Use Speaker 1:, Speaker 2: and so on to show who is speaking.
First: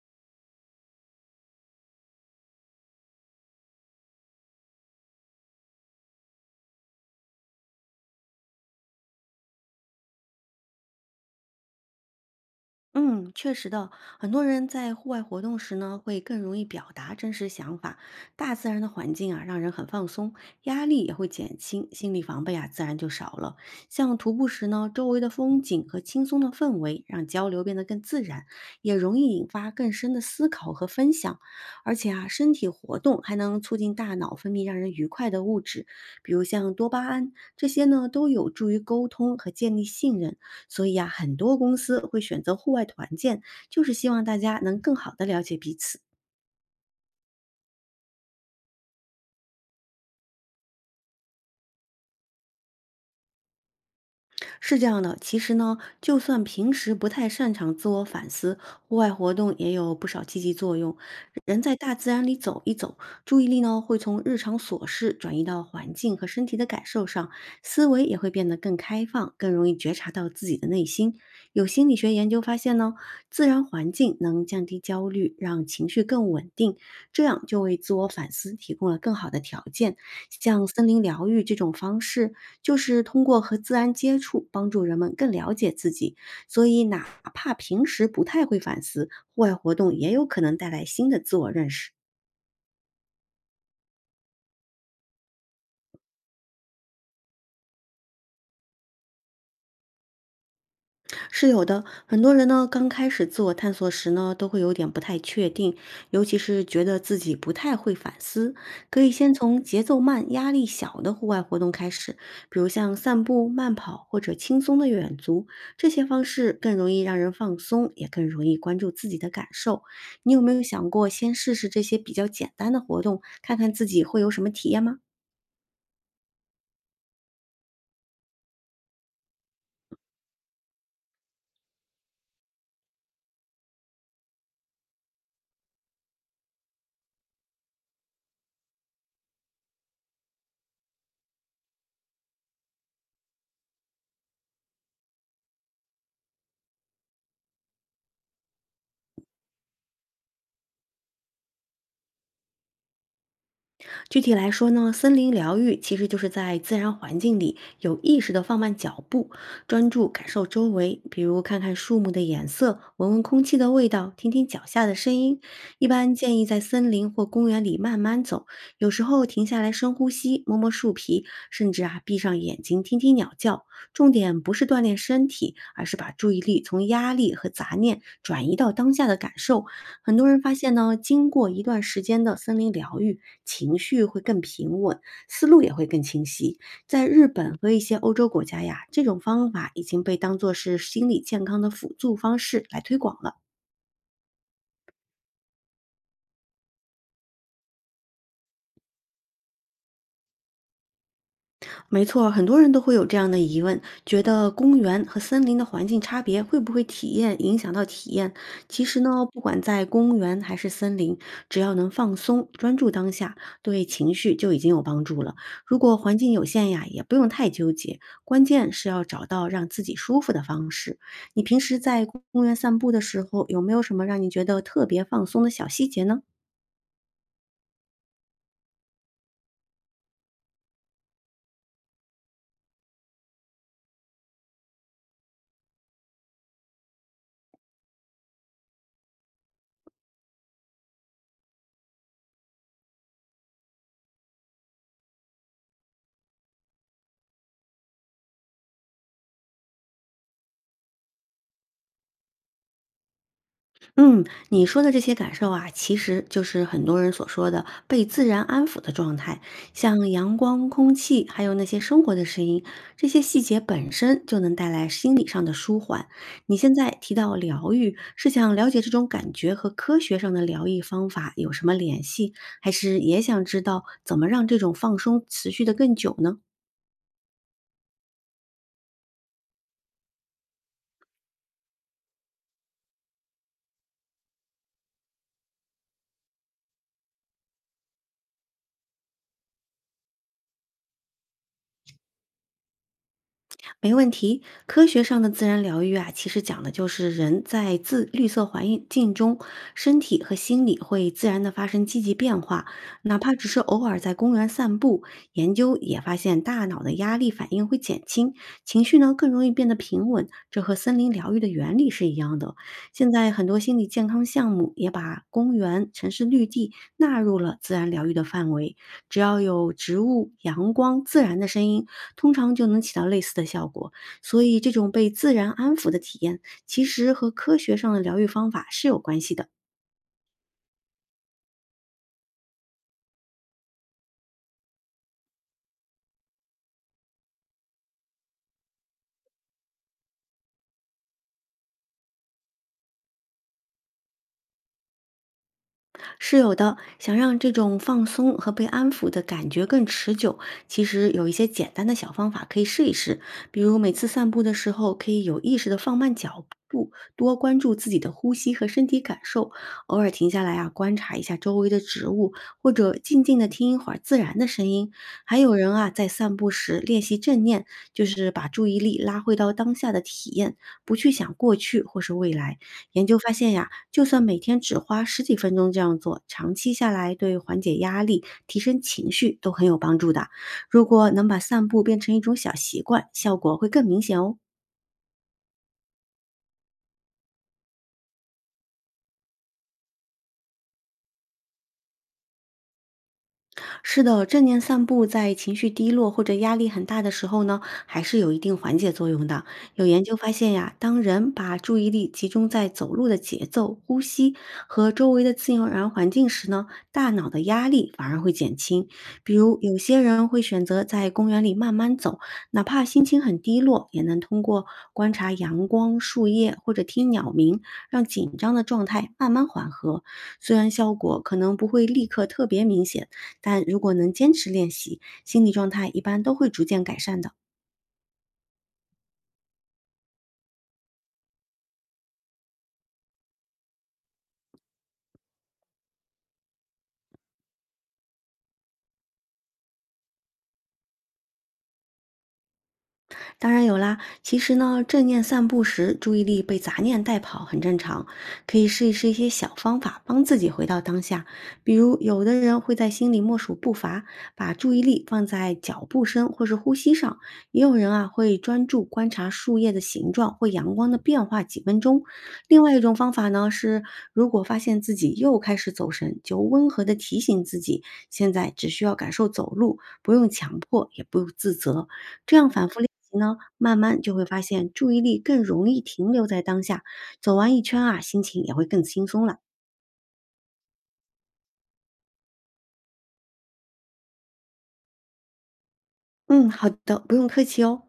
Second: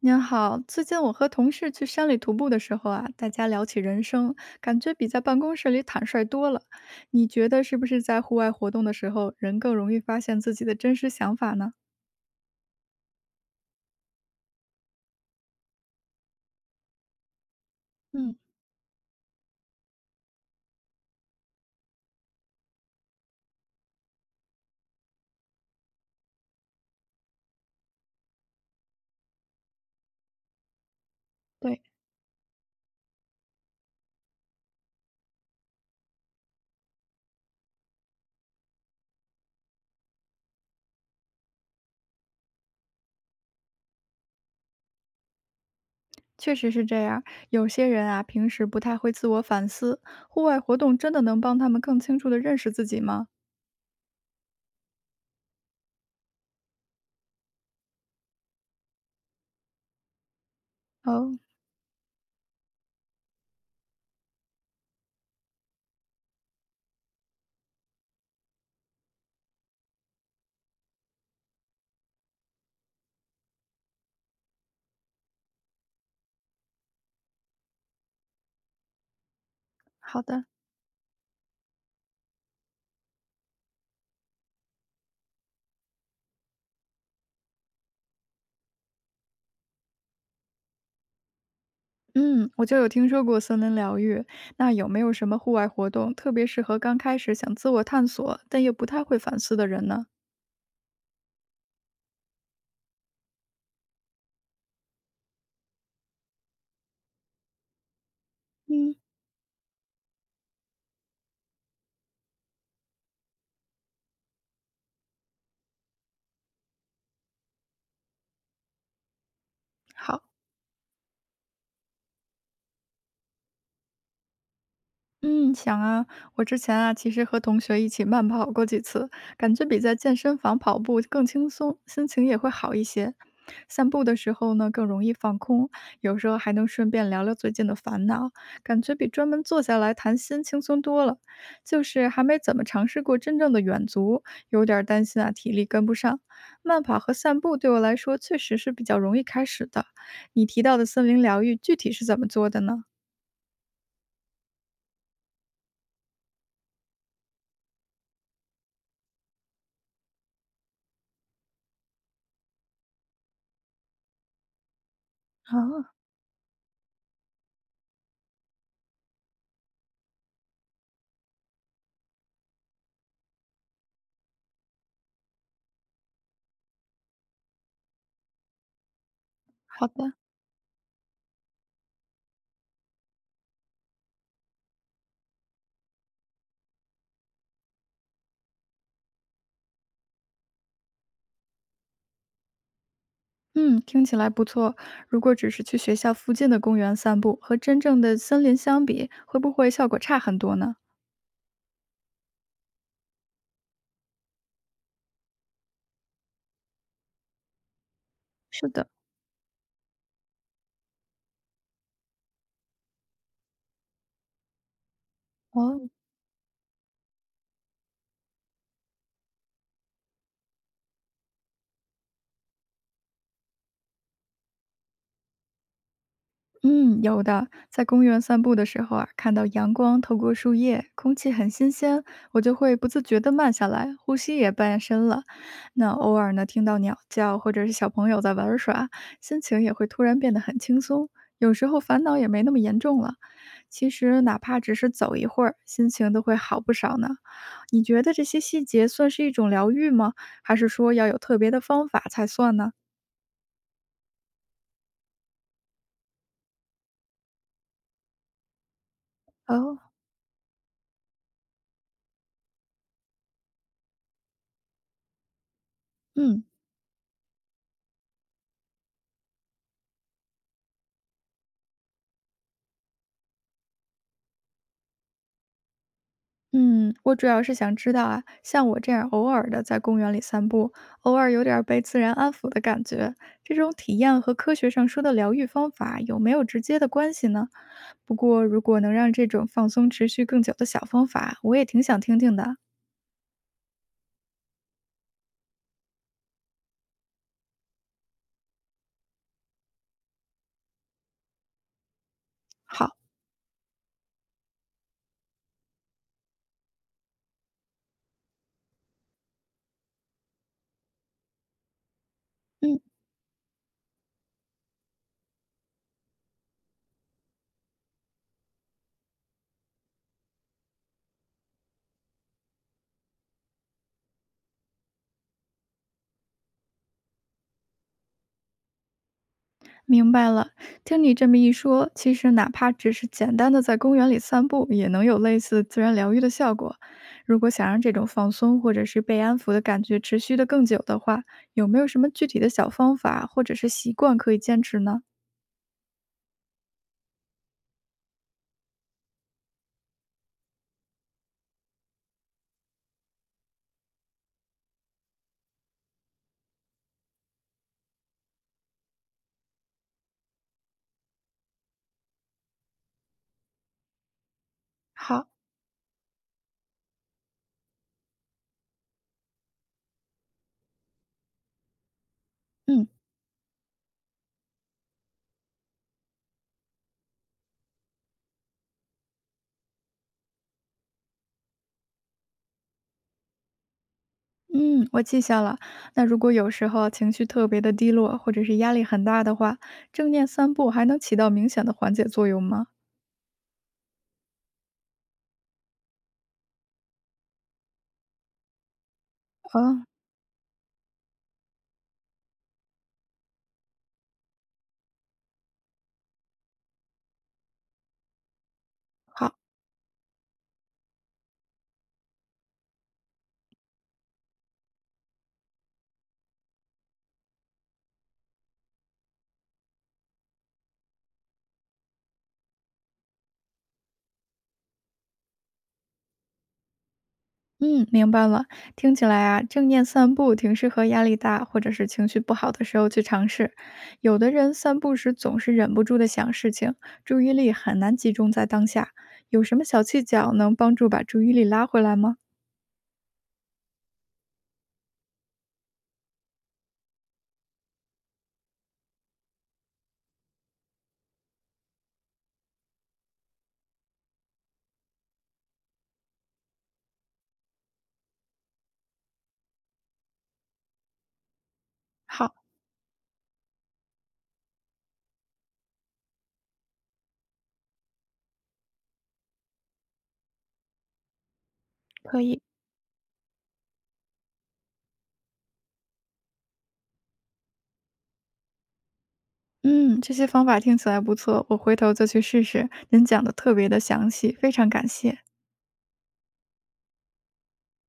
Speaker 1: 您好，最近我和同事去山里徒步的时候啊，大家聊起人生，感觉比在办公室里坦率多了。你觉得是不是在户外活动的时候，人更容易发现自己的真实想法呢？
Speaker 2: 嗯，确实的，很多人在户外活动时呢，会更容易表达真实想法。
Speaker 1: 嗯，
Speaker 2: 大自然的环境啊，让人很放松，压力也会减轻，心理防备啊，自然就少了。像徒步时呢，周围的风景和轻松的氛围，让交流变得更自然，也容易引发更深的思考和分享。
Speaker 1: 对，
Speaker 2: 而且啊，身体活动还能促进大脑分泌让人愉快的物质，比如像多巴胺，这些呢，都有助于沟通和建立信任。所以呀，很多公司会选择户外团建，就是希望大家能更好的了解彼此。
Speaker 1: 确实是这样，有些人啊，平时不太会自我反思，户外活动真的能帮他们更清楚地认识自己吗？
Speaker 2: 是这样的，其实呢，就算平时不太擅长自我反思，户外活动也有不少积极作用。
Speaker 1: 哦，
Speaker 2: 人在大自然里走一走，注意力呢会从日常琐事转移到环境和身体的感受上，思维也会变得更开放，更容易觉察到自己的内心。有心理学研究发现呢，自然环境能降低焦虑，让情绪更稳定，这样就为自我反思提供了更好的条件。
Speaker 1: 好的。
Speaker 2: 像森林疗愈这种方式，就是通过和自然接触，帮助人们更了解自己。所以，哪怕平时不太会反思，户外活动也有可能带来新的自我认识。
Speaker 1: 嗯，我就有听说过森林疗愈，那有没有什么户外活动特别适合刚开始想自我探索，但又不太会反思的人呢？
Speaker 2: 是有的，很多人呢刚开始自我探索时呢，都会有点不太确定，尤其是觉得自己不太会反思，
Speaker 1: 嗯。
Speaker 2: 可以先从节奏慢、压力小的户外活动开始，比如像散步、慢跑或者轻松的远足，这些方式更容易让人放松，也更容易关注自己的感受。
Speaker 1: 好，
Speaker 2: 你有没有想过先试试这些比较简单的活动，看看自己会有什么体验吗？
Speaker 1: 嗯，想啊，我之前啊，其实和同学一起慢跑过几次，感觉比在健身房跑步更轻松，心情也会好一些。散步的时候呢，更容易放空，有时候还能顺便聊聊最近的烦恼，感觉比专门坐下来谈心轻松多了。就是还没怎么尝试过真正的远足，有点儿担心啊，体力跟不上。慢跑和散步对我来说确实是比较容易开始的。你提到的森林疗愈，具体是怎么做的呢？
Speaker 2: 具体来说呢，森林疗愈其实就是在自然环境里有意识地放慢脚步，专注感受周围，比如看看树木的颜色，闻闻空气的味道，听听脚下的声音。一
Speaker 1: 啊，
Speaker 2: 般建议在森林或公园里慢慢走，有时候停下来深呼吸，摸摸树皮，甚至啊闭上眼睛听听鸟叫。重点不是锻炼身体，而是把注意力从压力和杂念转移到当下的感受。
Speaker 1: 好的，
Speaker 2: 很多人发现呢，经过一段时间的森林疗愈，情绪会更平稳，思路也会更清晰。在日本和一些欧洲国家呀，这种方法已经被当作是心理健康的辅助方式来推广了。
Speaker 1: 嗯，听起来不错。如果只是去学校附近的公园散步，和真正的森林相比，会不会效果差很多呢？
Speaker 2: 没错，很多人都会有这样的疑问，觉得公园和森林的环境差别会不会体验影响到体验？
Speaker 1: 是
Speaker 2: 其
Speaker 1: 的，
Speaker 2: 实呢，不管在公园还是森林，只要能放松、专注当下，对情绪就已经有帮助了。如
Speaker 1: 哦，
Speaker 2: 果环境有限呀，也不用太纠结，关键是要找到让自己舒服的方式。你平时在公园散步的时候，有没有什么让你觉得特别放松的小细节呢？
Speaker 1: 嗯，有的。在公园散步的时候啊，看到阳光透过树叶，空气很新鲜，我就会不自觉地慢下来，呼吸也变深了。那偶尔呢，听到鸟叫或者是小朋友在玩耍，心情也会突然变得很轻松，有时候烦恼也没那么严重了。其实哪怕只是走一会儿，心情都会好不少呢。你觉得这些细节算是一种疗愈吗？还是说要有特别的方法才算呢？
Speaker 2: 嗯，你说的这些感受啊，其实就是很多人所说的被自然安抚的状态，
Speaker 1: 哦，
Speaker 2: 像阳光、空气，还有那些生活的声音，这些细节本身就能带来心理上的舒缓。
Speaker 1: 嗯
Speaker 2: 你现在提到疗愈，是想了解这种感觉和科学上的疗愈方法有什么联系，还是也想知道怎么让这种放松持续的更久呢？
Speaker 1: 嗯，我主要是想知道啊，像我这样偶尔的在公园里散步，偶尔有点儿被自然安抚的感觉，这种体验和科学上说的疗愈方法有没有直接的关系呢？不过如果能让这种放松持续更久的小方法，我也挺想听听的。
Speaker 2: 没问题。科学上的自然疗愈啊，其实讲的就是人在自绿色环境中，身体和心理会自然的发生积极变化。
Speaker 1: 好，
Speaker 2: 哪怕只是偶尔在公园散步，研究也发现大脑的压力反应会减轻，情绪呢更容易变得平稳。这和森林疗愈的原理是一样的。
Speaker 1: 嗯。
Speaker 2: 现在很多心理健康项目也把公园、城市绿地纳入了自然疗愈的范围。只要有植物、阳光、自然的声音，通常就能起到类似的效果。所以，这种被自然安抚的体验，其实和科学上的疗愈方法是有关系的。
Speaker 1: 明白了，听你这么一说，其实哪怕只是简单的在公园里散步，也能有类似自然疗愈的效果。如果想让这种放松或者是被安抚的感觉持续的更久的话，有没有什么具体的小方法或者是习惯可以坚持呢？
Speaker 2: 是有的，想让这种放松和被安抚的感觉更持久，其实有一些简单的小方法可以试一试。比如每次散步的时候，可以有意识的放慢脚步，多关注自己的呼吸和身体感受，偶尔停下来啊，观察一下周围的植物，或者静静的听一会儿自然的声音。
Speaker 1: 好，
Speaker 2: 还有人啊，在散步时练习正念，就是把注意力拉回到当下的体验，不去想过去或是未来。
Speaker 1: 嗯
Speaker 2: 研究发现呀，就算每天只花十几分钟这样做，长期下来对缓解压力、提升情绪都很有帮助的。如果能把散步变成一种小习惯，效果会更明显哦。
Speaker 1: 嗯，我记下了。那如果有时候情绪特别的低落，或者是压力很大的话，正念散步还能起到明显的缓解作用吗？
Speaker 2: 是的，正念散步在情绪低落或者压力很大的时候呢，还是有一定缓解作用的。
Speaker 1: 嗯，
Speaker 2: 有研究发现呀，当人把注意力集中在走路的节奏、呼吸和周围的自然环境时呢，大脑的压力反而会减轻。比
Speaker 1: 好。
Speaker 2: 如，有些人会选择在公园里慢慢走，哪怕心情很低落，也能通过观察阳光、树叶或者听鸟鸣，让紧张的状态慢慢缓和。虽然效果可能不会立刻特别明显。但如果能坚持练习，心理状态一般都会逐渐改善的。
Speaker 1: 嗯，明白了。听起来啊，正念散步挺适合压力大或者是情绪不好的时候去尝试。有的人散步时总是忍不住的想事情，注意力很难集中在当下。有什么小技巧能帮助把注意力拉回来吗？
Speaker 2: 当然有啦，其实呢，正念散步时注意力被杂念带跑很正常，可以试一试一些小方法帮自己回到当下。比如，有的人会在心里默数步伐，把注意力放在脚步声或是呼吸上；也有人啊会专注观察树叶的形状或阳光的变化几分钟。
Speaker 1: 好，
Speaker 2: 另外一种方法呢是，如果发现自己又开始走神，就温和的提醒自己，现在只需要感受走路，不用强迫，也不用自责。
Speaker 1: 可
Speaker 2: 这
Speaker 1: 以。
Speaker 2: 样反复练习呢，慢慢就会发现注意力更容易停留在当下，走完一圈啊，心情也会更轻松了。
Speaker 1: 嗯，这些方法听起来不错，我回头就去试试。您讲的特别的详细，非常感谢。
Speaker 2: 嗯，好的，不用客气哦。